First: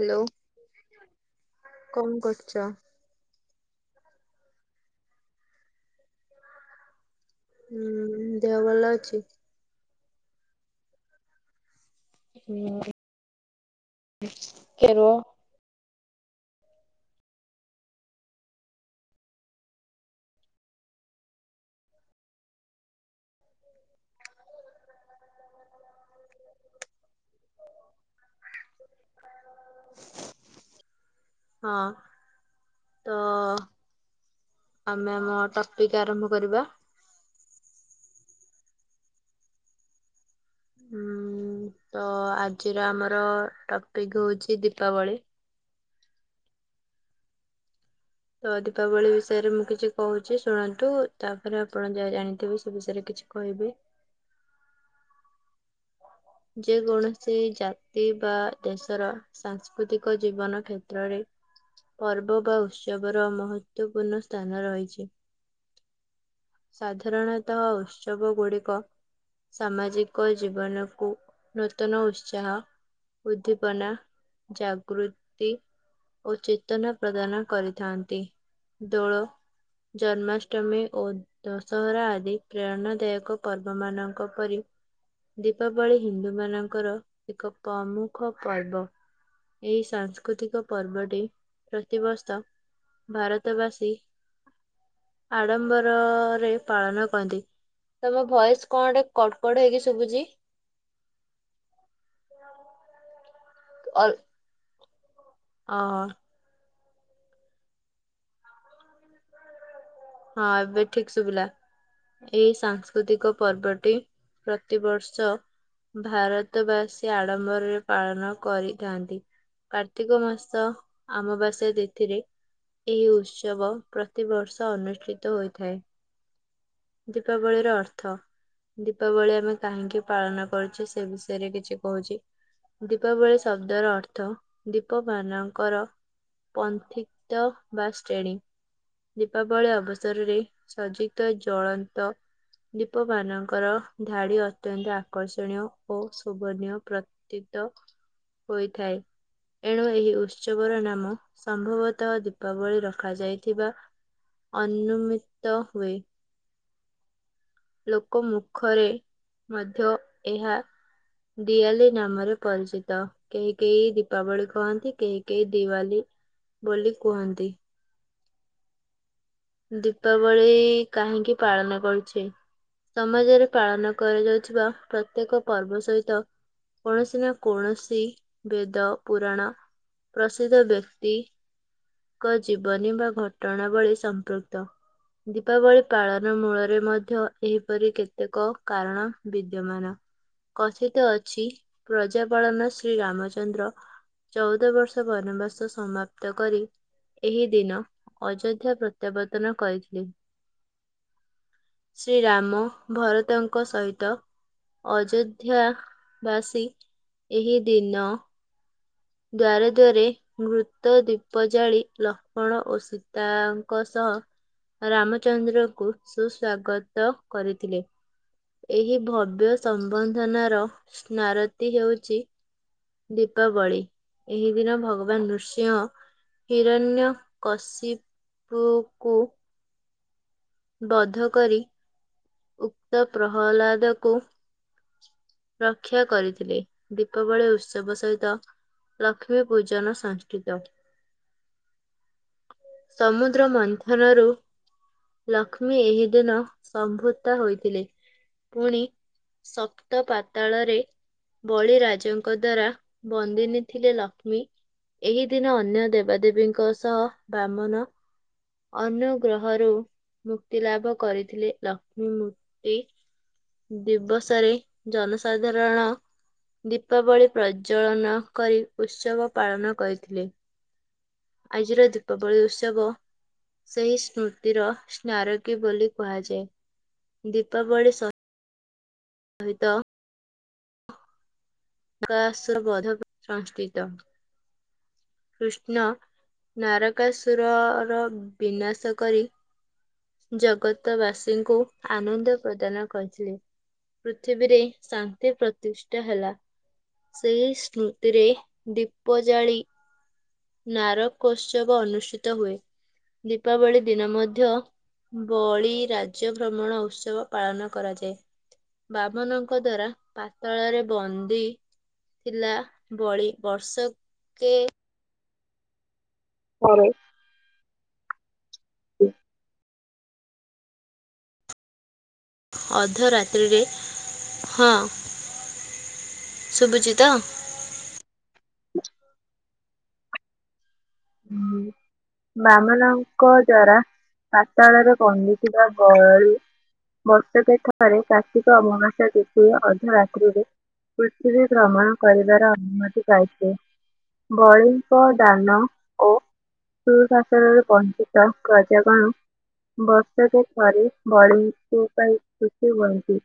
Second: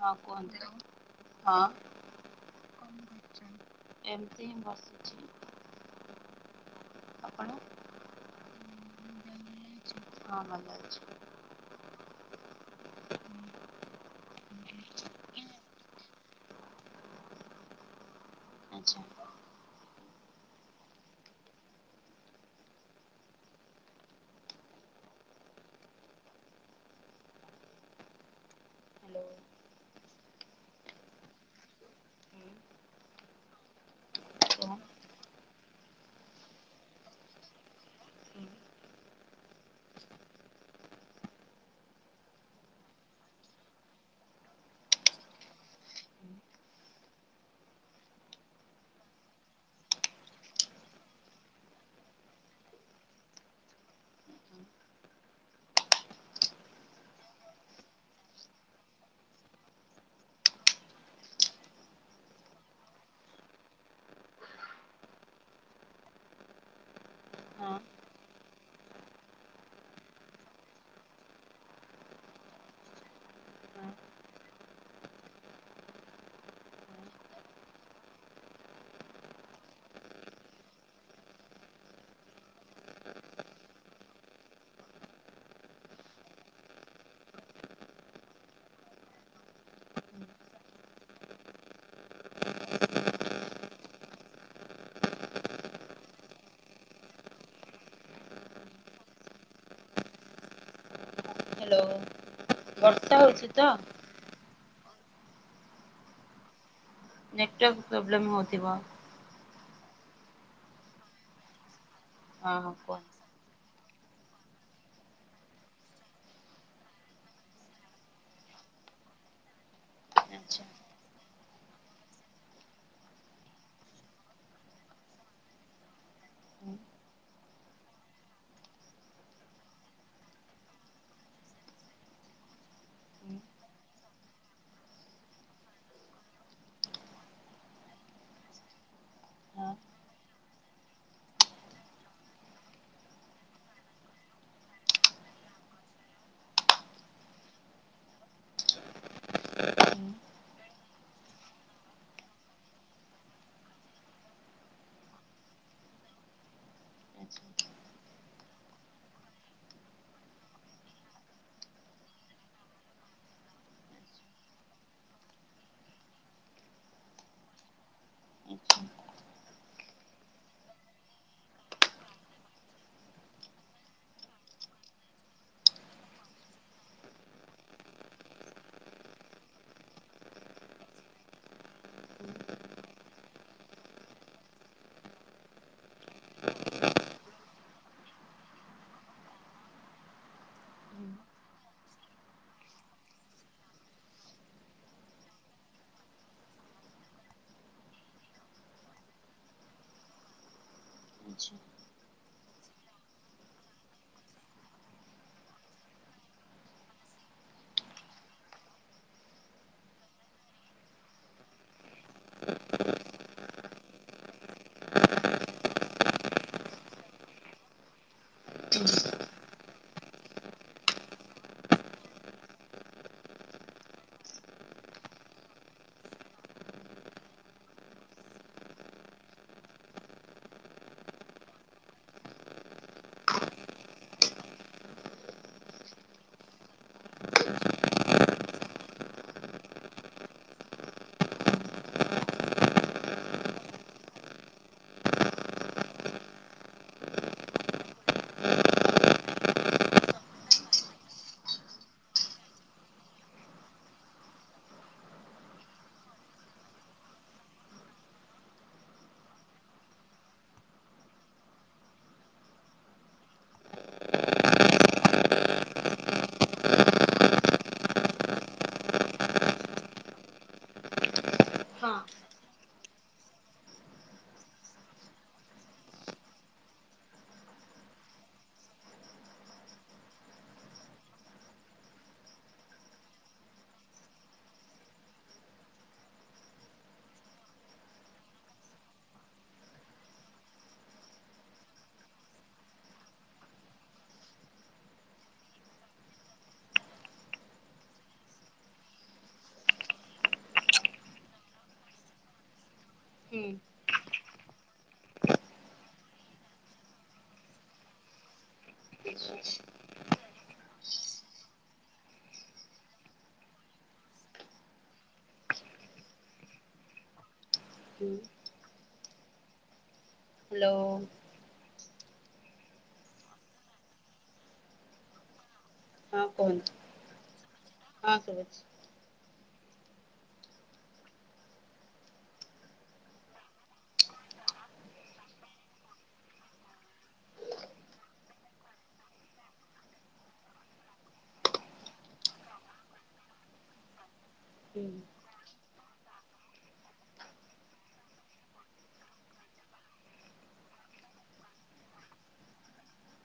ହଁ କୁହନ୍ତ କଣ କରୁଛ? ହଁ। ଏମିତି ହିଁ ବସିଛି। ଆପଣ? ହୁଁ ଦେହ ଭଲ ଅଛି? ହଁ ଭଲ ଅଛି। ଟିକେ ରୁହ। ଆଚ୍ଛା। ହ୍ୟାଲୋ [inaudible] ହଁ, ହୁଁ ତ କୁହ। ଆମେ ଆମ ଟପିକି ଆରମ୍ଭ କରିବା? ହୁଁ ହୁଁ ତ ଆଜିର ଆମର ଟପିକି ହଉଛି ଦୀପାବଳି। ହୁଁ ତ ଦୀପାବଳି ବିଷୟରେ ମୁଁ କିଛି କହୁଛି ଶୁଣନ୍ତୁ ତାପରେ ଆପଣ ଯାହା ଜାଣିଥିବେ ସେ ବିଷୟରେ କିଛି କହିବେ। ହୁଁ ଯେ କୌଣସି ଜାତି ବା ଦେଶର ସାଂସ୍କୃତିକ ଜୀବନ କ୍ଷେତ୍ରରେ ପର୍ବ ବା ଉତ୍ସବର ମହତ୍ଵପୂର୍ଣ୍ଣ ସ୍ଥାନ ରହିଛି। [inaudible] ସାଧାରଣତଃ ହଁ ଉତ୍ସବ ଗୁଡ଼ିକ ସାମାଜିକ ଜୀବନ କୁ ନୂତନ ଉତ୍ସାହ, ହଁ ହଁ। ଉଦ୍ଦୀପନା, ଜାଗୃତି ଓ ଚେତନା ପ୍ରଦାନ କରିଥାନ୍ତି। ଦୋଳ ଜନ୍ମାଷ୍ଟମୀ ଓ ଦଶହରା ଆଦି ପ୍ରେରଣା ଦାୟକ ପର୍ବ ମାନଙ୍କ ପରି ଦୀପାବଳି ହିନ୍ଦୁ ମାନଙ୍କର ଏକ ପ୍ରମୁଖ ପର୍ବ। ଏଇ ସାଂସ୍କୃତିକ ପର୍ବଟି ପ୍ରତିବର୍ଷ ଭାରତବାସୀ ଆଡମ୍ବର ରେ ପାଳନ [unintelligible] ତମ ଭୟସ୍ କଣ ଟେ କଡ୍-କଡ୍ ହେଇକି ସୁବୁଚି। ହାଲୋ ବର୍ଷା ହଉଚି ତ। [inaudible] ହଁ। ନେଟୱାର୍କ୍ ପ୍ରୋବ୍ଲେମ୍ ହଉଥିବ। ହଁ ଏବେ ଠିକ୍ ଶୁଭିଲା। ହଁ ଏଇ ହଁ କୁହ ସାଂସ୍କୃତିକ ପର୍ବଟି ପ୍ରତିବର୍ଷ ଭାରତ ବାସୀ ଆଡମ୍ବରରେ ପାଳନ କରିଥାନ୍ତି। କାର୍ତ୍ତିକ୍ ମାସ ଆଚ୍ଛା। ଅମାବାସ୍ୟା ତିଥିରେ ଏହି ଉତ୍ସବ୍ ପ୍ରତିବର୍ଷ ଅନୁଷ୍ଠିତ ହୋଇଥାଏ। ହୁଁ ଦୀପାବଳିର ଅର୍ଥ। ଦୀପାବଳି ଆମେ କାହିଁକି ପାଳନ କରୁଛେ ସେ ବିଷୟରେ କିଛି କହୁଚି। ହୁଁ ଦୀପାବଳି ଶବ୍ଦର ଅର୍ଥ ଦୀପ ମାନଙ୍କର ପନ୍ଥିକ୍ତ ବା ଶ୍ରେଣୀ। ହଁ ଦୀପାବଳି ଅବସରରେ ସଜିତ ଜଳନ୍ତ ଦୀପ ମାନଙ୍କର ଧାଡି ଅତ୍ୟନ୍ତ ଆକର୍ଷଣୀୟ ଓ ଶୁଭନୀୟ ପ୍ର ତିତ ହୋଇଥାଏ। ଏଣୁ ହୁଁ ଏହି ଉତ୍ସବର ନାମ ସମ୍ଭବତଃ ଦୀପାବଳି ରଖାଯାଇଥିବା ଅନୁମିତ ହୁଏ। [unintelligible] ଲୋକ ମୁଖରେ ମଧ୍ୟ ଏହା ଦିଆଲି ନାମରେ ପରିଚିତ। କେହି କେହି ଦୀପାବଳି କୁହନ୍ତି କେହି କେହି ଦିୱାଲି ବୋଲି କୁହନ୍ତି। ହୁଁ। [inaudible] ଦୀପାବଳି କାହିଁକି ପାଳନ କରୁଛେ? ସମାଜରେ ପାଳନ କରାଯାଉଥିବା ପ୍ରତ୍ୟେକ ପର୍ବ ସହିତ କୌଣସି ନା କୌଣସି ବେଦ ପୁରାଣ ପ୍ରସିଦ୍ଧ ବ୍ୟକ୍ତି ଙ୍କ ଜୀବନୀ ବା ଘଟଣା ବଳିୀ ସଂ କୃତ। ଦୀପାବଳି ପାଳନ ମୂଳରେ ମଧ୍ୟ ଏହିପରି କେତେକ କାରଣ ବିଦ୍ୟମାନ। କଥିତ୍ ଅଛି ପ୍ରଜାପାଳନ ଶ୍ରୀ ରାମଚନ୍ଦ୍ର ଚଉଦ ବର୍ଷ ବନବାସ ସମାପ୍ତ କରି ଏହି ଦିନ ଅଯୋଧ୍ୟ୍ୟ ପ୍ର ପ୍ରତ୍ୟାବର୍ତ୍ତନ କରିଥିଲେ। ଆଚ୍ଛା। [inaudible] ଶ୍ରୀ ରାମ ଭରତଙ୍କ ସହିତ ଅଯୋଧ୍ୟା ବାସୀ ଏହି ଦିନ ଦ୍ୱାରେ ଦ୍ୱାରେ ମୃତ ଦ୍ୱୀପ ଜାଳି ଲକ୍ଷ୍ମଣ ଓ ସୀତାଙ୍କ ସହ ରାମଚନ୍ଦ୍ରଙ୍କୁ ସୁ ସ୍ୱାଗତ କରିଥିଲେ ଏହି ଭବ୍ୟ ସମ୍ବନ୍ଧନାର ସ୍ନାରତି ହେଉଛି ଦୀପାବଳି। ଏହି ଦିନ ଭଗବାନ ନୃସିଂହ ହିରଣ୍ୟ କଶି ପୁ କୁ ବଧ କରି ଉକ୍ତ ପ୍ରହ୍ଲାଦ କୁ ରକ୍ଷା କରିଥିଲେ ଦୀପାବଳି ଉତ୍ସବ ସହିତ ଲକ୍ଷ୍ମୀ ପୂଜନ ସଂସ୍କୃତ। [inaudible] ସମୁଦ୍ର ମନ୍ଥନରୁ ଲକ୍ଷ୍ମୀ ଏହି ଦିନ ସମ୍ଭୁକ୍ତ ହୋଇଥିଲେ ପୁଣି ସପ୍ତ ପାତାଳରେ ବଳି ରାଜଜଙ୍କ ଦ୍ଵାରା ବନ୍ଦିନୀ ଥିଲେ ଲକ୍ଷ୍ମୀ ଏହି ଦିନ ଅନ୍ୟ ଦେବାଦେବୀଙ୍କ ସହ ବାମନ ଅନ୍ୟ ଗ୍ରହରୁ ମୁକ୍ତି ଲାଭ କରିଥିଲେ ଲକ୍ଷ୍ମୀ ମୂର୍ତି। ଦିବସରେ ଜନସାଧାରଣ ଦୀପାବଳି ପ୍ରଜଳନ କରି ଉତ୍ସବ ପାଳନ କରିଥିଲେ। ଆଜିର ହଁ ଦୀପାବଳି ଉତ୍ସବ ସେହି ସ୍ମୃତିର ସ୍ନାରକୀ ବୋଲି କୁହାଯାଏ ଦୀପାବଳି ସଂ ଦୁହିତ [unintelligible] କୃଷ୍ଣ ନାରକାଅସୁର ର ବିନାଶ କରି ଜଗତବାସୀଙ୍କୁ ଆନନ୍ଦ ପ୍ରଦାନ କରିଥିଲେ। ପୃଥିବୀରେ ଶାନ୍ତି ପ୍ରତିଷ୍ଠା ହେଲା। ସେଇ ସ୍ମୃତିରେ ଦୀପ ଜାଳି ନାରକୋତ୍ସବ ଅନୁଷ୍ଠିତ ହୁଏ। ହୁଁ ହୁଁ ଦୀପାବଳି ଦିନ ମଧ୍ୟ ବଳି ରାଜ୍ୟ ଭ୍ରମଣ ଉତ୍ସବ ପାଳନ କରାଯାଏ। ବାମନଙ୍କ ଦ୍ୱାରା ପାତଳରେ ବନ୍ଦି ଥିଲା ବଳି। ବର୍ଷକେ ପରେ [inaudible] [inaudible] ହ୍ୟାଲୋ। ଅଧ ରାତ୍ରିରେ, ହଁ ହଁ କୁହନ୍ତୁ ଶୁଭୁଚ ତ? ହଁ ଶୁବୁଚି। [inaudible] ବାମନଙ୍କ ଦ୍ଵାରା ପାତାଳରେ କନ୍ଦିଥିବା ବଳି ବର୍ଷକେ ଥରେ କାର୍ତ୍ତିକ ଅମାବାସ୍ୟା ତିଥି ରେ ଅର୍ଦ୍ଧରାତ୍ରିରେ ପୃଥିବୀ ଭ୍ରମଣ କରିବାର ଅନୁମତି ପାଇଥିଲେ। ହୁଁ ବଳିଙ୍କ ଦାନ ଓ ସୁଶାସନ ରୁ ବଞ୍ଚିତ ପ୍ରଜାଗଣ ବର୍ଷକେ ଥରେ ବଳି ଙ୍କୁ ପାଇଁ ଖୁସି ହୁଅନ୍ତି।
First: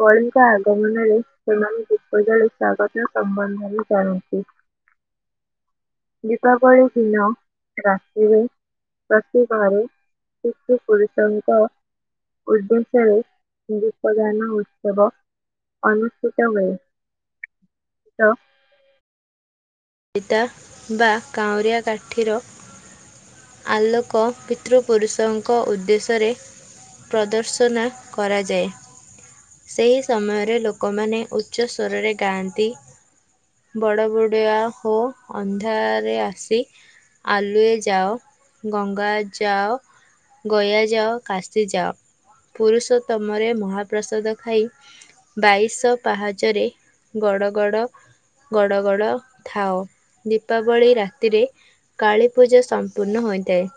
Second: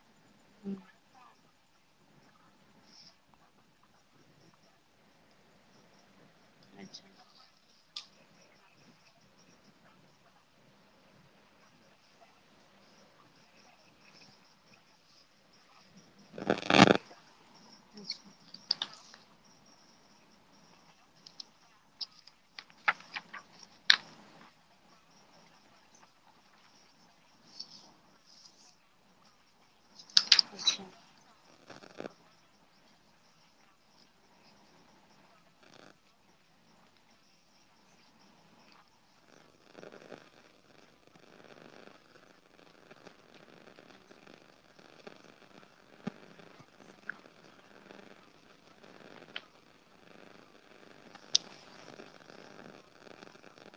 ବଳିଙ୍କ ହୁଁ ଆଗମନରେ ସେମାନେ ଦୀପଜାଳି ସ୍ଵାଗତ ସମ୍ବନ୍ଧ ବି କରନ୍ତି। [inaudible] ଦୀପାବଳି ଆଚ୍ଛା ଦିନ ରାତିରେ ପ୍ରତିିଘରେ ପିତୃ ପୁରୁଷଙ୍କ ଉଦ୍ଦେଶ୍ୟରେ ଦୀପ ଦାନ ଉତ୍ସବ ଅନୁଷ୍ଠିତ ହୁଏ। [inaudible] ଚିତା ବା କାଉଁରିଆ କାଠିର ଆଲୋକ ପିତୃପୁରୁଷଙ୍କ ଉଦ୍ଦେଶ୍ୟରେ ପ୍ରଦର୍ଶନା କରାଯାଏ। ସେହି ଆଚ୍ଛା ସମୟରେ ଲୋକମାନେ ଉ ଉଚ୍ଚ ସ୍ୱରରେ ଗାଆନ୍ତି, ବଡ଼ ବଡୁଆ ହୋ ଅନ୍ଧାରେ ଆସି ଆଲୁଏ ଯାଓ। ଗଙ୍ଗା ଯାଅ ଗୟା ଯାଅ କାଶିି ଯାଅ, ପୁରୁଷତମରେ ମହାପ୍ରସାଦ ଖାଇ ବାଇଶ ପାହାଚ ରେ ଗଡ଼ ଗଡ଼ ଗଡ଼ ଗଡ଼ ଥାଅ। ଦୀପାବଳି ରାତିରେ କାଳୀ ପୂଜା ସମ୍ପୂର୍ଣ୍ଣ ହୋଇଥାଏ।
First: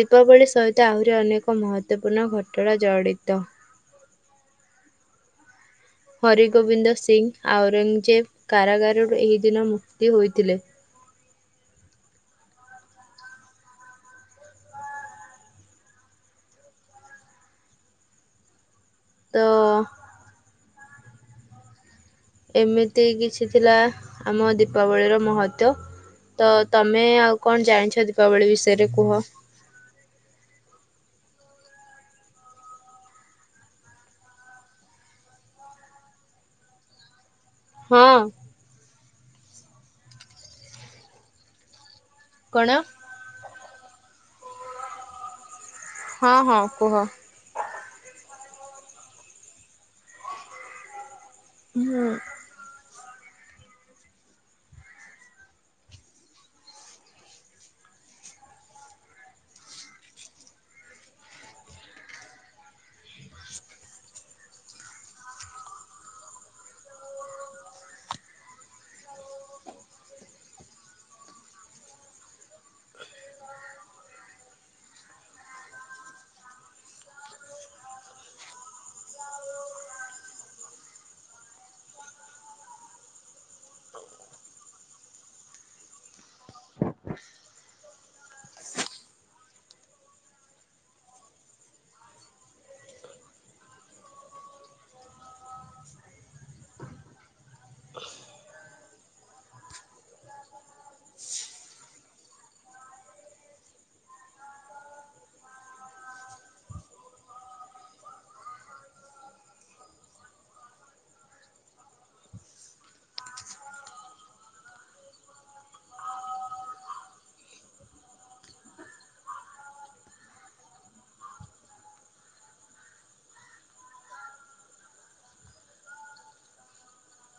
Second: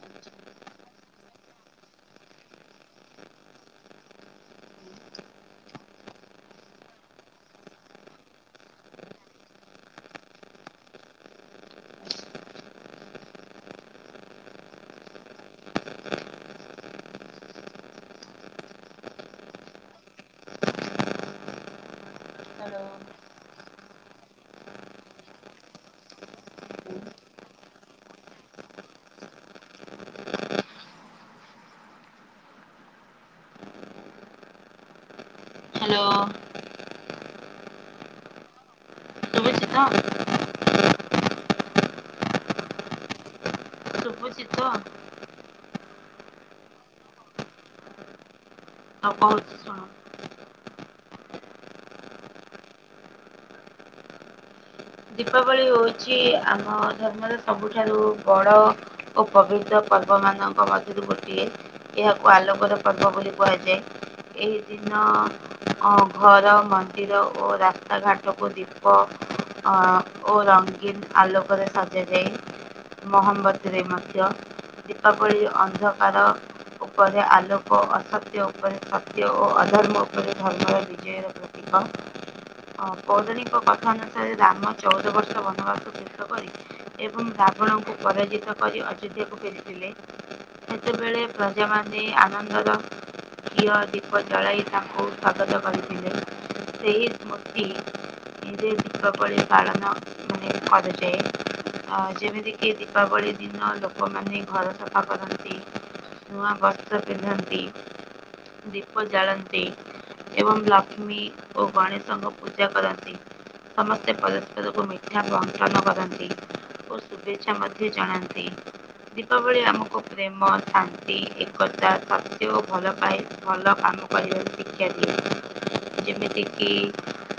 ଦୀପାବଳି ସହିତ ଆହୁରି ଅନେକ ମହତପୂର୍ଣ୍ଣ ଘଟଣା ଜଡିତ। ହରିଗୋବିନ୍ଦ ସିଂ, ଔରଙ୍ଗଜେବ କାରାଗାରରୁ ଏହି ଦିନ ମୁକ୍ତି ହୋଇଥିଲେ। ତ ହ୍ୟାଲୋ ଏମିତି କିଛି ଥିଲା ଆମ ଦୀପାବଳିର ମହତ୍ଵ। ତ ତମେ ଆଉ କଣ ଜାଣିଛ ଦୀପାବଳି ବିଷୟରେ କୁହ? ହ୍ୟାଲୋ। ହଁ। ହ୍ୟାଲୋ। କଣ? ସୁବୁଛିିତ? ହଁ ହଁ କୁହ। ହଉ ବହୁତ ଶୁଣ। ହୁଁ। ଦୀପାବଳି ହେଉଛି ଆମ ଧର୍ମର ସବୁଠାରୁ ବଡ଼ ଓ ପବିତ୍ର ପର୍ବ ମାନଙ୍କ ମଧ୍ୟରୁ ଗୋଟିଏ ଏହାକୁ ଆଲୋକର ପର୍ବ ବୋଲି କୁହାଯାଏ ଏହି ଦିନ ଘର ମନ୍ଦିର ଓ ରାସ୍ତାଘାଟକୁ ଦୀପ ଅ ଓ ରଙ୍ଗୀନ ଆଲୋକରେ ସଜାଯାଇ ମହମ୍ବତୀରେ ମଧ୍ୟ ଦୀପାବଳି ଅନ୍ଧକାର ଉପରେ ଆଲୋକ ଅସତ୍ୟ ଉପରେ ସତ୍ୟ ଓ ଅଧର୍ମ ଉପରେ ଧର୍ମର ବିଜୟ ରଖୁ। କଦଣି କଠାନ ରାମ ଚଉଦ ବର୍ଷ ବନବାସ ଶଷ କରି ଏବଂ ରାବଣଙ୍କୁ ପରାଜିତ କରି ଅଯୋଧ୍ୟାକୁ ଫେରିଥିଲେ। ସେତେବେଳେ ପ୍ରଜାମାନେ ଆନନ୍ଦର ଘିଅ, ଦୀପ ଜଳାଇ ତାଙ୍କୁ ସ୍ୱାଗତ କରିଥିଲେ ସେହି ସ୍ମୃତି ଏ ଦଖପଳି କଳନ ମନେ କଦଜାଇ ଯେମିତିକି ଦୀପାବଳି ଦିନ ଲୋକମାନେ ଘର ସଫା କରନ୍ତି। ନୂଆ ବସ୍ତ୍ର ପିନ୍ଧନ୍ତି ଦୀପ ଜାଳନ୍ତି। ଏବଂ ଲକ୍ଷ୍ମୀ ଓ ଗଣେଷ ଙ୍କୁ ପୂଜା କରନ୍ତି। ସମସ୍ତେ ପସ୍ପରକୁ ମିଥ୍ୟା ବଣ୍ଟନ କରନ୍ତି। ଓ ଶୁଭେଚ୍ଛା ମଧ୍ୟ ଜଣନ୍ତି। ଦୀପାବଳି ଆମକୁ ପ୍ରେମ, ଶାନ୍ତି, ଏକତା, ସତ୍ୟ ଓ ଭଲ ପାଏ ଭଲ କାମ ସିଖ୍ୟ ଦିଏ ଯେମିତିକି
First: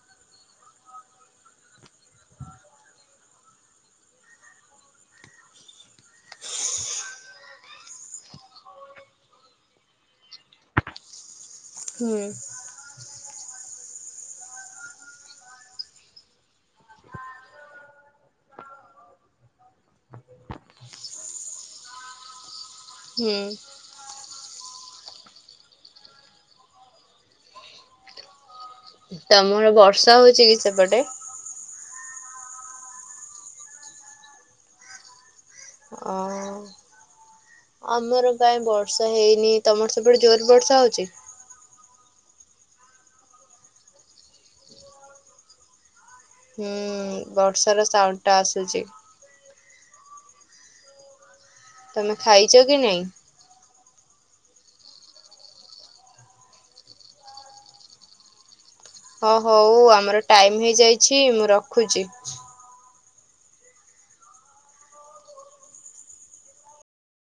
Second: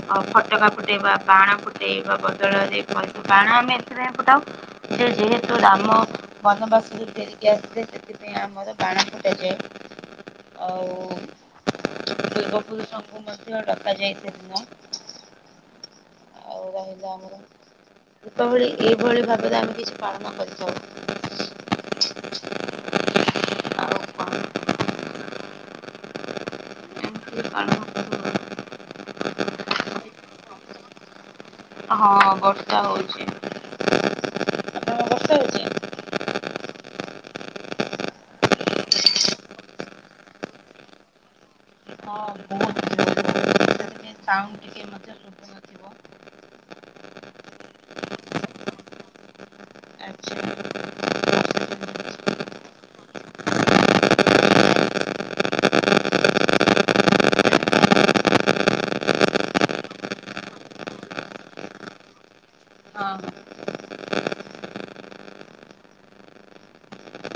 ଫଟୋଗ୍ରାଫ ଫୁଟେଇ ବାଣ ଫୁଟେଇ ବା ବଦଳରେ ବାଣ ଆମେ ଏଥିପାଇଁ ଫୁଟାଉ ଯେହେତୁ ରାମ ବନବାସରୁ ଫେରିକି ଆସିଲେ ସେଥିଇଁ ସେ ଆମର ବାଣ ଫୁଟାଯାଏ ଆଉ ହୁଁ ର୍ପୂର୍ବପୁରୁଷଙ୍କୁ ମଧ୍ୟ ଡକା ଯାଇଥା ସେଇଦିନ। ଆଉ ରହିଲା ଆମର ଦୀପାବଳି ଏଇଭଳି ଭାବରେ ଆମେ କିଛି ପାଳନ କରିଥାଉ। ହୁଁ। ଆଉ କଣ [unintelligible] ତମର ବର୍ଷା ହଉଚି କି ସେପଟେ? ହଁ ବର୍ଷା ହଉଛି। ଆପଣଙ୍କ ବର୍ଷା ହଉଛି। ଅ ଆମର କାଇଁ ବର୍ଷା ହେଇନି। ତମର ସେପଟେ ଜୋର ବର୍ଷା ହଉଛି? ବ ଟିକେ ହୁଁ ବର୍ଷାର ସାଉଣ୍ଡଟା ଆସୁଛି। ଆଛା। ତମେ ଖାଇଛ କି ନାଇଁ? ହଁ ହଉ ଆମର ଟାଇମ ହେଇଯାଇଛି ମୁଁ ରଖୁଛି। ହଁ।